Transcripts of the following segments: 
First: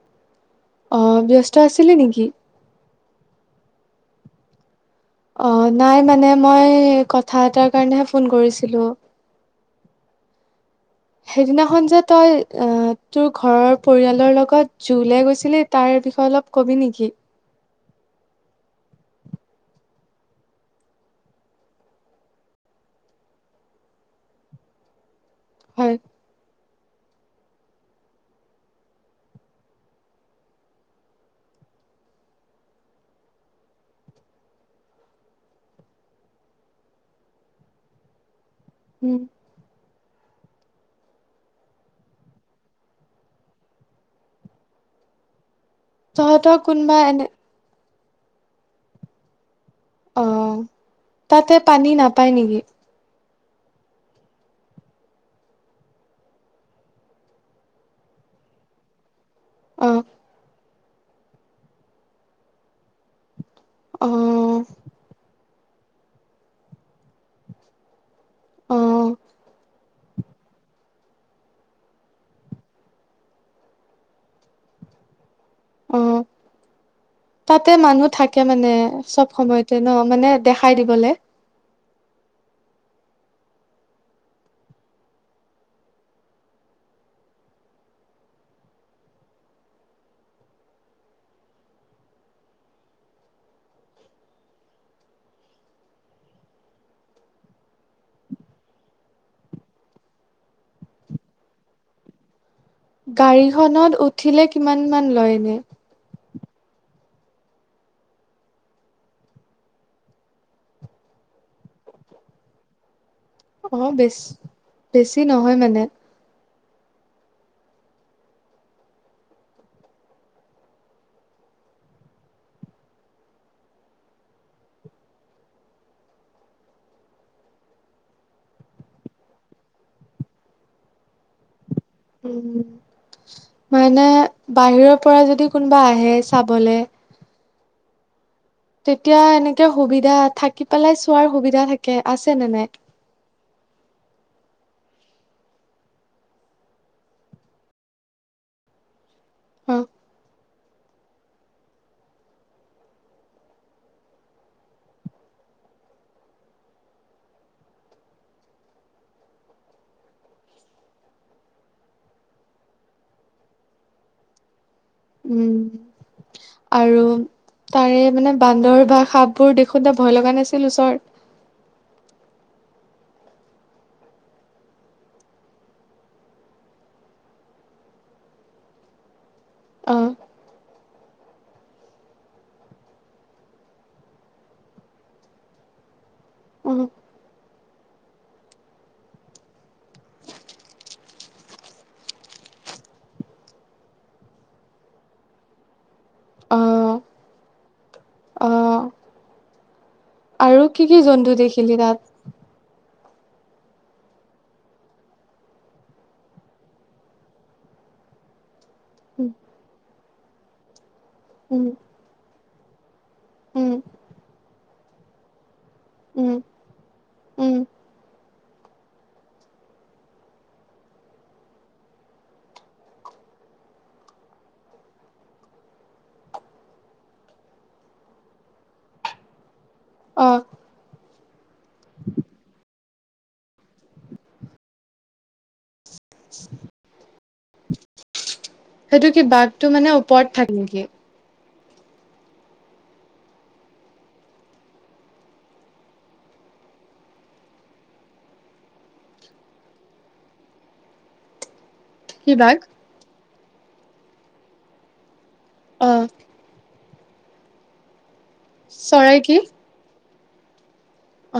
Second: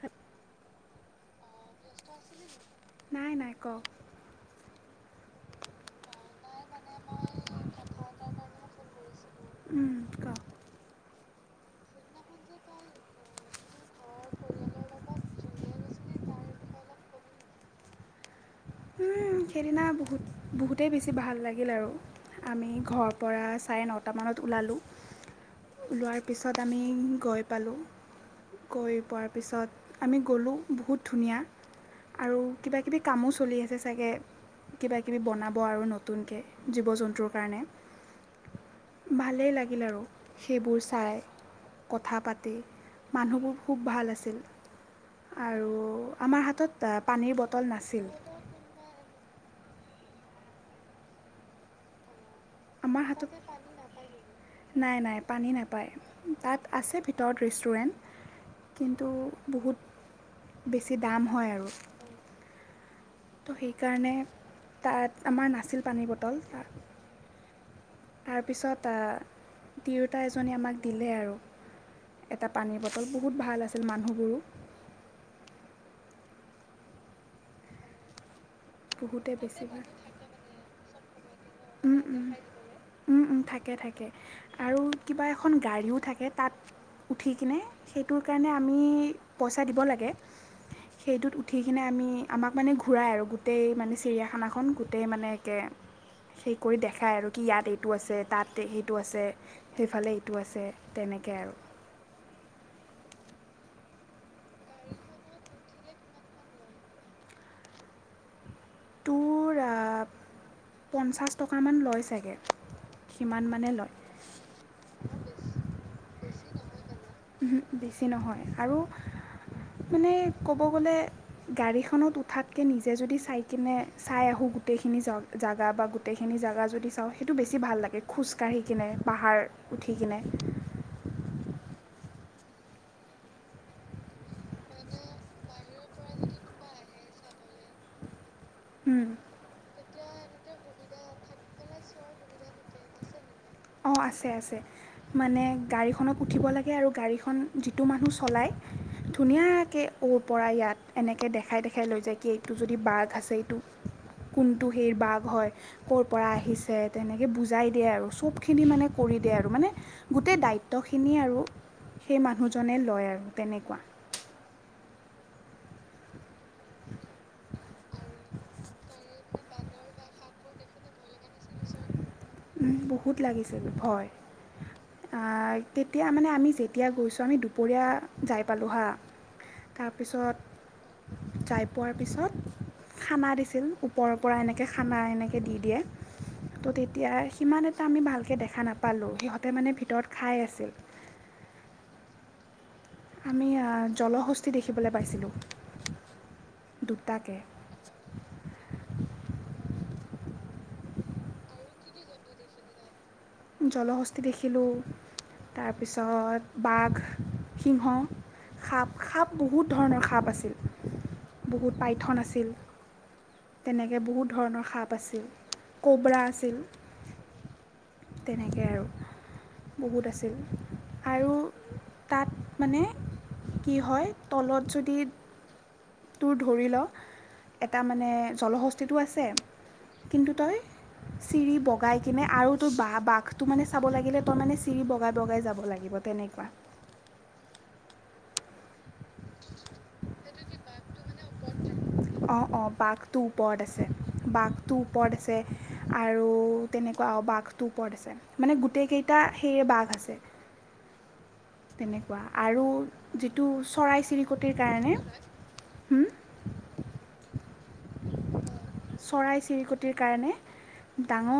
হ অ ব্যস আছিলে নেকি নাই নাই কওক অ নাই মানে মই কথা এটাৰ কাৰণেহে ফোন কৰিছিলো কওক সেইদিনাখন যে তই আহ তোৰ ঘৰৰ পৰিয়ালৰ লগত জু লেই গৈছিলি তাৰ বিষয়ে অলপ কবি নেকি সেইদিনা বহুত বহুতেই বেছি ভাল লাগিল আৰু আমি ঘৰৰ পৰা চাৰে নটামানত ওলালোঁ হয়, লোৱাৰ পিছত তাত আমি গৈ পালোঁ গৈ পোৱাৰ পিছত আমি গ'লোঁ বহুত ধুনীয়া আৰু কিবাকিবি কামো চলি আছে চাগে কিবাকিবি বনাব আৰু নতুনকৈ জীৱ জন্তুৰ কাৰণে উম, ভালেই লাগিল আৰু সেইবোৰ চাই কথা পাতি মানুহবোৰ খুব ভাল আছিল আৰু আমাৰ তহঁতৰ হাতত কোনোবা এনে পানীৰ বটল নাছিল অ তাতে পানী নাপ পায় নেকি আমাৰ হাতত নাই নাই পানী নাপায় তাত আছে ভিতৰত ৰেষ্টুৰেণ্ট কিন্তু বহুত অ' বেছি দাম হয় আৰু ত' সেইকাৰণে অ' তাত আমাৰ ন আছিল পানীৰ বটল তাত তাৰপিছত অ' তিয়োতা এজনী আমাক দিলে আৰু এটা পানীৰ বটল বহুত ভাল আছিল মানুহবোৰো অ তাতে মানুহ থাকে তাকে মানে চব বহুতে বেছি সময়তে ন মানে দেখ খাই দিবলৈ অ অথাকে থাকে আৰু কিবা এখন গাড়ীও থাকে তাত উঠি কিনে সেইটোৰ কাৰণে আমি পইচা দিব লাগে সেইটোত উঠি কিনে আমি আমাক মানে ঘূৰাই আৰু গোটেই মানে চিৰিয়াখানাখন গোটেই মানে একে সেই কৰি দেখায় আৰু কি ইয়াত এইটো আছে তাত সেইটো আছে সেইফালে এইটো আছে তেনেকৈ আৰু গাড়ীখনত উঠিলে কিমান মান লয় এনে তোৰ পঞ্চাছ টকা মান লয় চাগে সিমান মানে অ লয় বেছ বেছি নহয় মানে বেছি নহয় আৰু মানে ক'ব গ'লে গাড়ীখনত উঠাতকৈ নিজে যদি চাই কিনে চাই আহোঁ গোটেইখিনি জেগা বা গোটেইখিনি জেগা যদি চাওঁ সেইটো বেছি ভাল লাগে খোজকাাঢ়ি কিনে পাহাৰ উঠি কিনে উ মানে বাহিৰৰ পৰা যদি কোনোবা আহে চাবলে তেতিয়া এনেকে সুবিধ ত্যা থাকি পেলাই চোৱাৰ সুবিধা থাকে আছে নে নাই অঁ আছে আছে মানে গাড়ীখনত উঠিব লাগে আৰু গাড়ীখন যিটো মানুহ চলায় অ ধুনীয়াকে ও পৰা ইয়াত এনেকৈ দেখাই দেখাই লৈ যায় কি এইটো যদি বাঘ আছে এইটো কোনটো সেই বাঘ হয় ক'ৰ পৰা আহিছে তেনেকৈ বুজাই দিয়ে আৰু চব খিনি মানে কৰি দিয়ে আৰু মানে গোটেই দায়িত্বখিনি আৰু সেই মানুহজনে লয় আৰু তেনেকুৱা উম আৰু তাৰে মানে বান্দৰ বা সাপবোৰ দেখোতে ভয় লগা নাছিল ওচৰত বহুত লাগিছিল ভয় আ তেতিয়া মানে আমি যেতিয়া গৈছো আমি দুপৰীয়া যাই পালোঁ হা অ তাৰপিছত যাই পোৱাৰ পিছত খানা দিছিল ওপৰৰ পৰা এনেকে খানা এনেকে দি দিয়ে ত' অ তেতিয়া সিমান এটা আমি ভালকে দেখা নাপালোঁ সিহঁতে মানে ভিতৰত খাই আছিল আমি জলহস্তি দেখিবলৈ পাইছিলোঁ অ দুটাকে অ আৰু কি কি জন্তু দেখিলি তাত জলশস্তি দেখিলোঁ তাৰপিছত বাঘ, সিংহ সাপ সাপ উম বহুত ধৰণৰ সাপ আছে [unintelligible] উম বহুত পাইথন আছিল উম তেনেকে বহুত ধৰণৰ সাপ আছিল ক'বৰা উম আছিল উম তেনেকৈ আৰু বহুত আছিল আৰু তাত মানে কি হয় তলত যদি তোৰ ধৰি ল এটা মানে জলহস্তিটো আছে অ কিন্তু তই চিৰি বগাই কিনে আৰু বা বাঘ তটো মানে চাব লাগিলে তই মানে চিৰি বগাই বগাই যাব লব লাগিব তেনেকোৱা সেইটো কি বাঘটো মানে ওপৰত থাকে নেকি? অঁ অঁ বাঘটো ওপৰত আছে বাঘটো ওপৰত আছে আৰু তেনেকুৱা বাঘটো ওপৰত আছে মানে গোটেই কেইটা সেই বাঘ আছে তেনেকুৱা কি বাঘ? আৰু যিটো চৰাই চিৰিকটিৰ কাৰণে অ চৰাই চিৰিকটিৰ কাৰণে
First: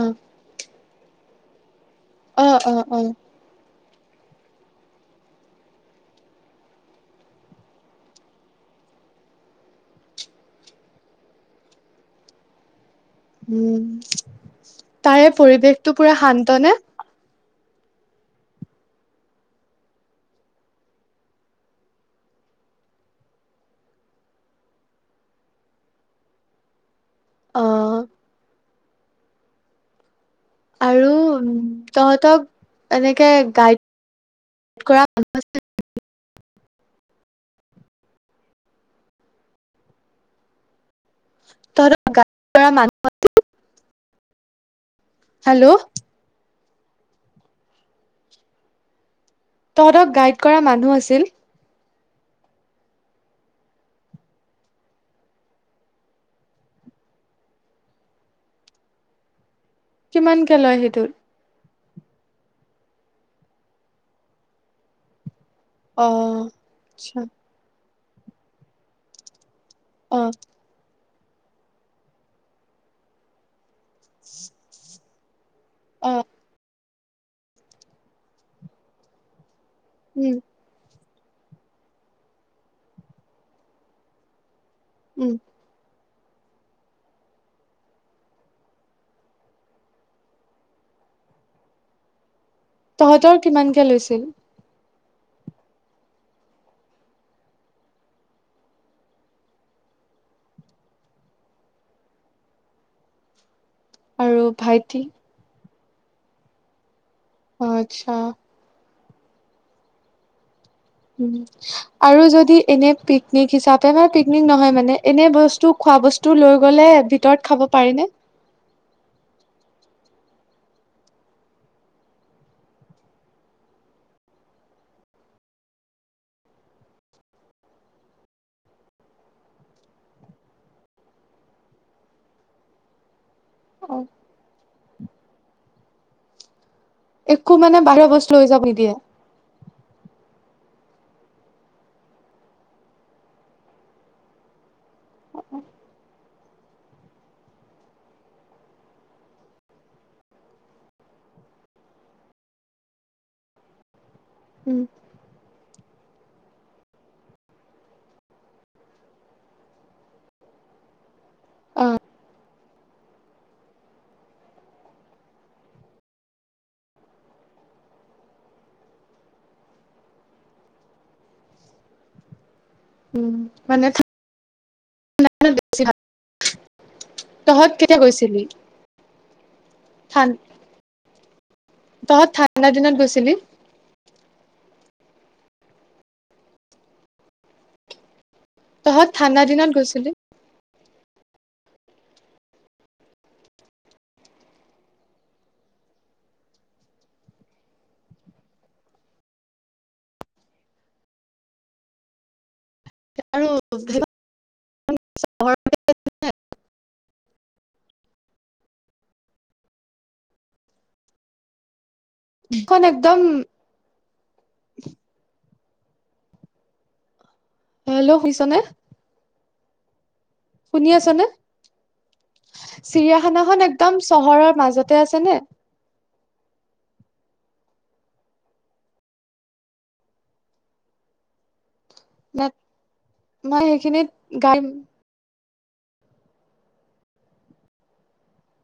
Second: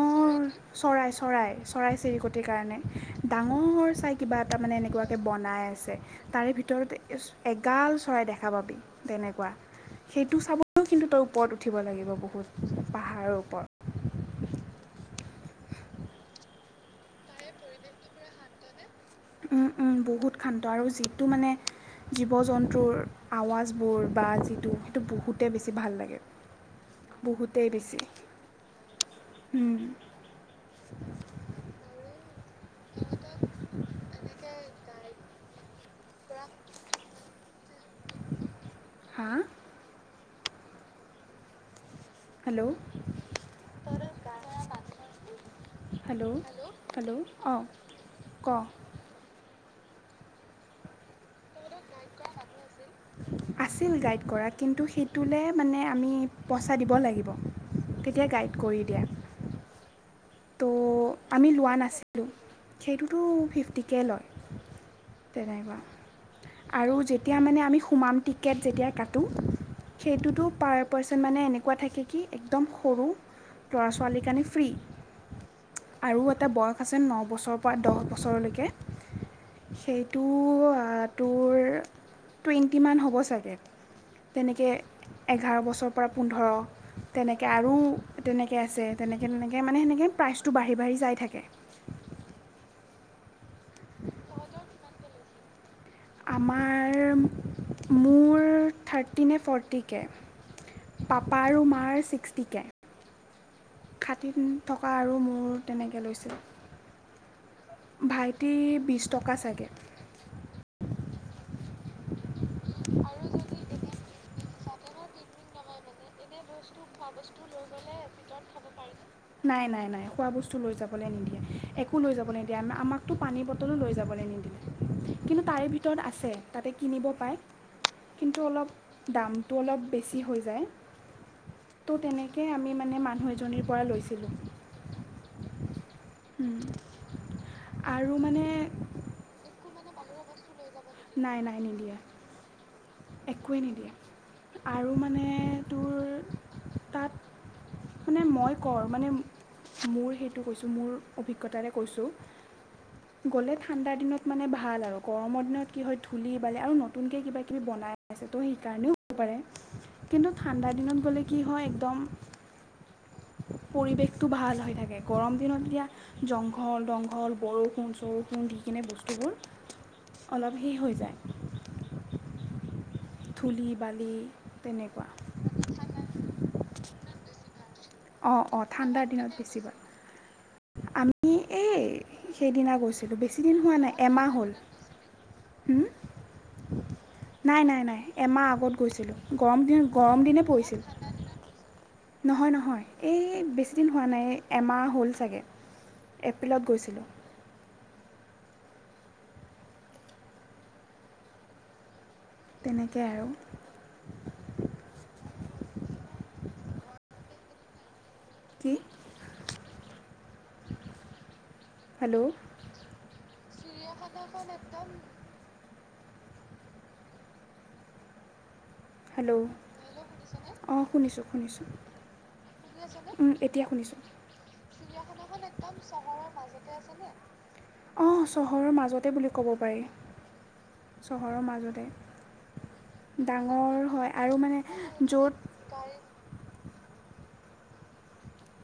অ চৰাই চৰাই চৰাই চিৰিকটিৰ অ অ কাৰণে অ ডাঙৰ চাই কিবা এটা মানে এনেকুৱাকৈ বনাই আছে চাগে কিবা এটা মানেএনেকোৱা বনাই আছে তাৰে ভিতৰত এগাল চৰাই দেখা পাবি তেনেকুৱা সেইটো চাবলৈও কিন্তু তই ওপৰত উঠিব লাগিব বহুত খুচ উম তাৰে পৰিৱেশটো পোৰা শান্ত নে? ওম ওম বহুত শান্ত আৰু যিটো মানে জীৱ জন্তুৰ আৱাজবোৰ বা যিটো সেইটো বহুতেই বেছি ভাল লাগে অ বহুতেই বেছি উম আৰু উ তহঁতক এনেকে গাইড কৰা কোনোবা যদি থাকিলে হয় হাঁআঁ তঁহতক হেল্ল'ও তঁহতৰ গা ধোৱা হেল্ল' পানী হেল্ল' হেল্ল' অঁ ক তহঁতক গাইড কৰা মানুহ আছিল আছিল গাইড কৰা কিন্তু সেইটোলৈ মানে আমি পইচা দিব লাগিব তেতিয়া গাইড কৰি দিয়ে কিমানকে তো লয় সেইটোত আমি লোৱা সেইটোতো ফিফটিক কে লয় তেনেকুৱা অ আৰু আচ্ছা যেতিয়া মানে আমি সোমাম টিকেট যেতিয়া কাটো অ সেইটোতো পাৰ পইচা মানে এনেকুৱা থাকে কি একদম সৰু ল'ৰা ছোৱালী কাৰণে ফ্ৰী অ আৰু এটা বৰফ আছে ন বছৰৰ পৰা দহ বছৰলৈকে সেইটো উম টোৰ টুৱেণ্টিমান হ'ব চাগে তেনেকৈ উম এঘাৰ বছৰ পোৰা পোন্ধৰ তেনেকে আৰু তেনেকে আছে তেনেকে তেনেকে মানে সেনেকে প্ৰাইচটো বাঢ়ি বাঢ়ি যাই থাকে তহঁতৰ কিমানকে লৈছিল আমাৰ মোৰ থাৰ্টি নে ফৰ্টিকে পাপা আৰু মাৰ ছিক্সটিকে খতি আৰু থকা ভাইটি আৰু মোৰ তেনেকৈ অ লৈছিলোঁ আচ্ছা ভাইটি বি টকা চাগে আৰু যদি এনে পিকনিক হিচাপে বা পিকনিক নহয় মানে এনে বস্তু খোৱা বস্তু লৈ গ'লে ভিতৰত খাব পাৰিনে নাই নাই নাই খোৱা বস্তু লৈ যাবলৈ নিদিয়ে একো লৈ যাব নিদিয়ে আমাকতো পানীৰ বটলো লৈ যাবলৈ নিদিলে কিন্তু তাৰে ভিতৰত আছে তাতে কিনিব পায় কিন্তু অলপ দামটো অলপ বেছি হৈ যায় ত' তেনেকে আমি মানে মানুহে নিৰ পৰা অ লৈছিলোঁ উম একো মানে বাহীৰা আৰু বস্তু মানে লৈ যাব নি দিয়ে নাই নাই নিদিয়ে একোৱেই নিদিয়ে আৰু মানে তোৰ তাত মানে মই কওঁ মানে মোৰ সেইটো কৈছোঁ মোৰ অভিজ্ঞতাৰে কৈছোঁ গ'লে ঠাণ্ডা দিনত মানে উম ভাল আৰু গৰমৰ দিনত কি হয় ধূলি বালি আৰু নতুনকৈ কিবা কিবি বনাই আছে ত' সেইকাৰণেও হ'ব পাৰে কিন্তু ঠাণ্ডা দিনত গ'লে কি হয় অ একদম পৰিৱেশটো ভাল হৈ থাকে গৰম দিনত এতিয়া জংঘল দংঘল বৰষুণ চৰষুণ দি কিনে বস্তুবোৰ অলপ শেষ হৈ যায় ধুলি মানে বালি তেনেকুৱা তহঁত কেতিয়া অ গৈছিলি অ ঠাণ্ডাৰ দিনত বেছি ভাল ঠান আমি এই তহঁত ঠাণ্ডা সেইদিনা দিনত গৈছিলোঁ গৈছিলি বেছি দিন হোৱা নাই এমাহ হ'ল উ নাই নাই নাই এমাহ কত তহঁত গৈছিলোঁ ঠাণ্ডা গৰম দিনত দিন গৈছিলি গৰম দিনে পৰিছিল নহয় নহয় এই বেছিদিন হোৱা নাই এমাহ হ'ল চাগৈ এপ্ৰিলত গৈছিলোঁ তেনেকেই আৰু [unintelligible] কি হেল্ল' খন একদম হেল্ল' শুনিছ নে হেল্ল' অঁ শুনি আচানে শুনিছোঁ শুনিছোঁ শুনি আছানে? উম, এতিয়া চিৰিয়াখানাখন শুনিছোঁ একদম চহৰৰ মাজতে আছেনে অঁ চহৰৰ মাজতে বুলি ক'ব পাৰি চহৰৰ মাজতে ন মই ডাঙৰ সেইখিনিত হয় আৰু মানে গাইম য'ত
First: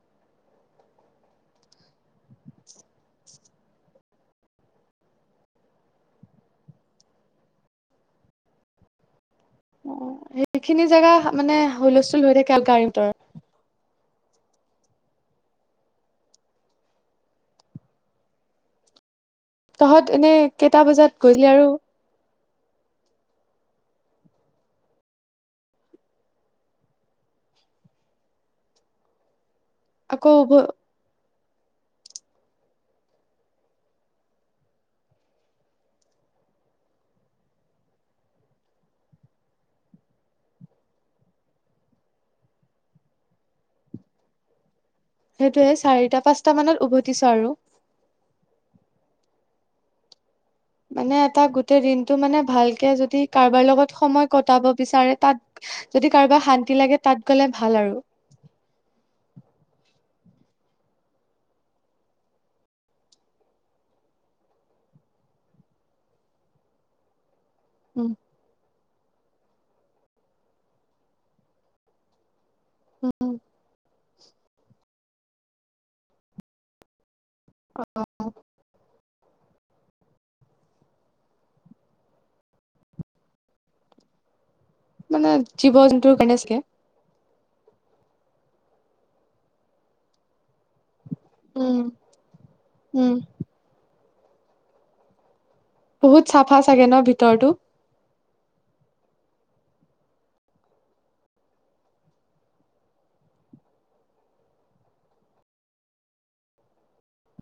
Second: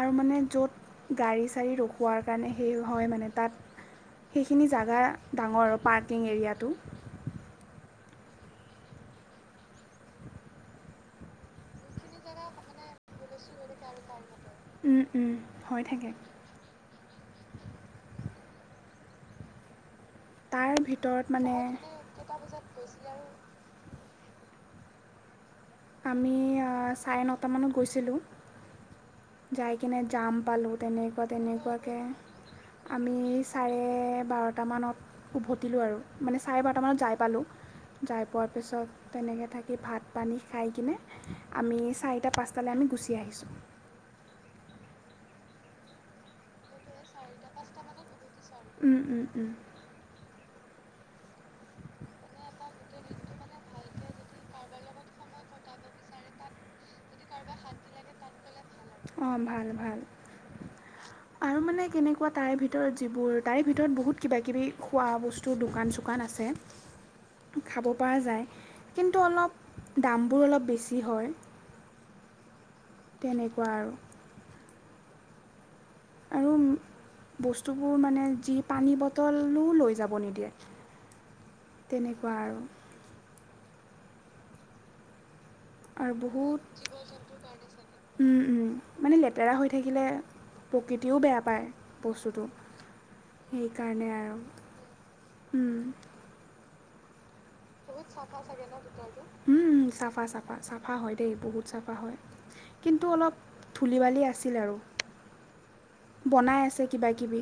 আৰু মানে য'ত গাড়ী চাড়ী ৰখোৱাৰ কাৰণে সেই হয় মানে তাত সেইখিনি জেগা ডাঙৰ আৰু পাৰ্কিং এৰিয়াটো অ সেইখিনি জেগা মানে হুলস্থুল হৈ থাকেল গাড়ীতৰ উম উম হৈ থাকে তহঁত এনে কেইটা বজাত গৈলি আৰু গৈছিলে আৰু আমি চাৰে নটামানত গৈছিলোঁ যাই কিনে আকৌ যাম উভ পালো তেনেকুৱা তেনেকে এনেকুৱাকে আমি চাৰে বাৰটামানত উভতিলোঁ আৰু মানে চাৰে বাৰটামানত যাই পালোঁ যাই পোৱাৰ পিছত তেনেকৈ থাকি ভাত পানী খাই কিনে আমি চাৰিটা পাঁচটালে আমি গুচি আহিছোঁ সেইটোয়ে চাৰিটা পাঁচটা মানত উভতিছো আৰু উম উম উম মানে এটা গোটেই দিনটো মানে ভালকে যদি কাৰোবাৰ লগত সময় কটাব বিচাৰে তাত যদি কাৰোবাৰ শান্তি লাগে তাত গলে ভাল আৰু অ ভাল ভাল আৰু মানে কেনেকুৱা তাৰে ভিতৰত যিবোৰ তাৰে ভিতৰত বহুত কিবা কিবি খোৱা বস্তু দোকান চোকান আছে খাব উম পৰা যায় কিন্তু অলপ দামবোৰ অলপ বেছি হয় তেনেকুৱা আৰু আৰু বস্তুবোৰ মানে যি পানী বটল বটলো লৈ যাব নিদিয়ে তেনেকুৱা আৰু মানে জীৱ জন্তুৰ কাৰণে ছাগে উম উম মানে লেতেৰা হৈ থাকিলে প্ৰকৃতিও বেয়া পায় উম, বস্তুটো উম, সেইকাৰণে আৰু উম বহুত চাফা চাগে ন ভিতৰতো উম চাফা চাফা চাফা হয় দেই বহুত চাফা হয় কিন্তু অলপ ধূলি বালি আছিলে আৰু বনাই আছে কিবা কিবি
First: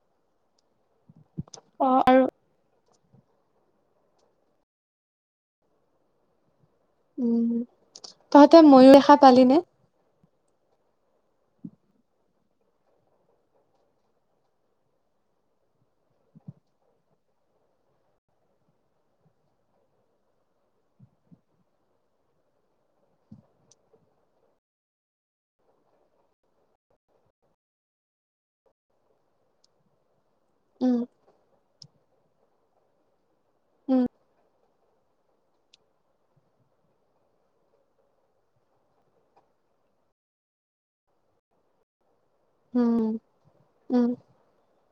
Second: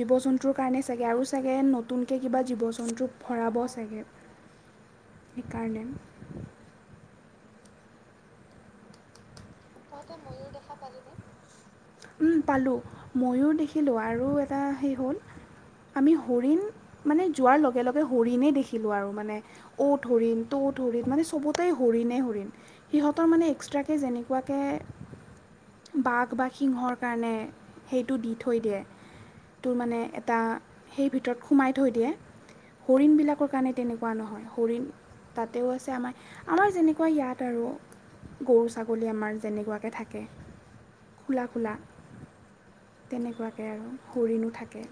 জীৱ জন্তুৰ কাৰণে চাগে আৰু চাগে নতুনকৈ কিবা জীৱ জন্তু ভৰাব চাগে সেইকাৰণে উম তহঁতে ময়ূৰ দেখা পালি নে উম পালো ময়ুৰ দেখিলো আৰু এটা সেই হ'ল আমি ময়ুৰ দেখা পালি নে? হৰিণ মানে যোৱাৰ লগে লগে হৰিণেই দেখিলো আৰু মানে অত হৰিণ তত হৰিণ মানে চবতে হৰিণে হৰিণ সিহঁতৰ মানে এক্সট্ৰাকে যেনে কোৱাকে বাঘ বা সিংহৰ কাৰণে সেইটো দি থৈ দিয়ে তোৰ মানে তটা উম, সেই ভিতৰত সোমাই থৈ দিয়ে হৰিণ বিলাক কাৰণে তেনেকুৱা নহয় হৰিণ তাতেও আছে আমাৰ আমাৰ যেনেকুৱা ইয়াত আৰু গৰু ছাগলী ছাগলী আমাৰ যেনেকুৱাকৈ থাকে খোলা খোলা। উম, তেনেকুৱাকে আৰু উম, হৰিণো থাকে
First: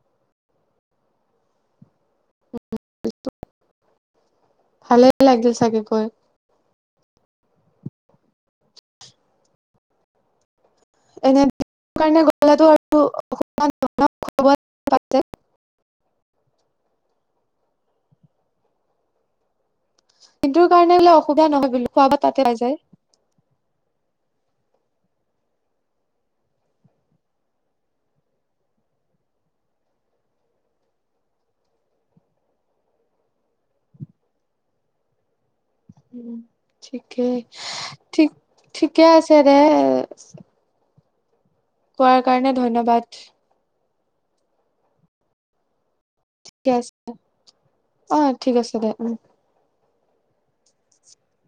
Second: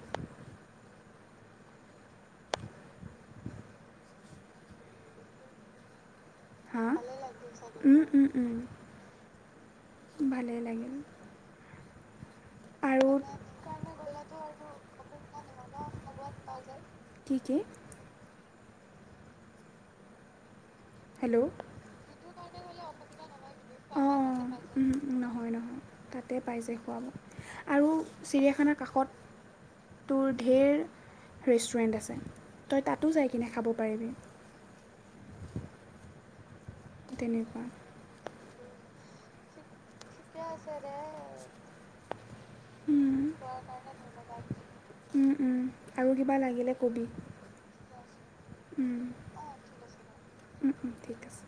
ভালে লাগিল চাগে গৈ হাঁ উম উম উম ভালেই লাগে এনে [unintelligible] আৰু [unintelligible] [unintelligible] সেইটোৰ কাৰণে কি বোলে কি অসুবিধা নহয় বো খোৱা ব হেল্ল' তাতে সেইটো আ যায় অঁ অঁ নহয় নহয় তাতে পাইছে খোৱাব আৰু চিৰিয়াখানাৰ কাষত তোৰ ঢেৰ ৰেষ্টুৰেণ্ট আছে তই তাতো যাই কিনে খাব পাৰিবি উম [unintelligible] ঠিকেই তেনেকুৱা ঠিক ঠিকে আছে দে ঠিকে আছে [unintelligible] কোৱাৰ কাৰণে ধন্যবাদ উ-উ। ঠিকে আছে অ ঠিক আছে দে উ উম উম ঠিক আছে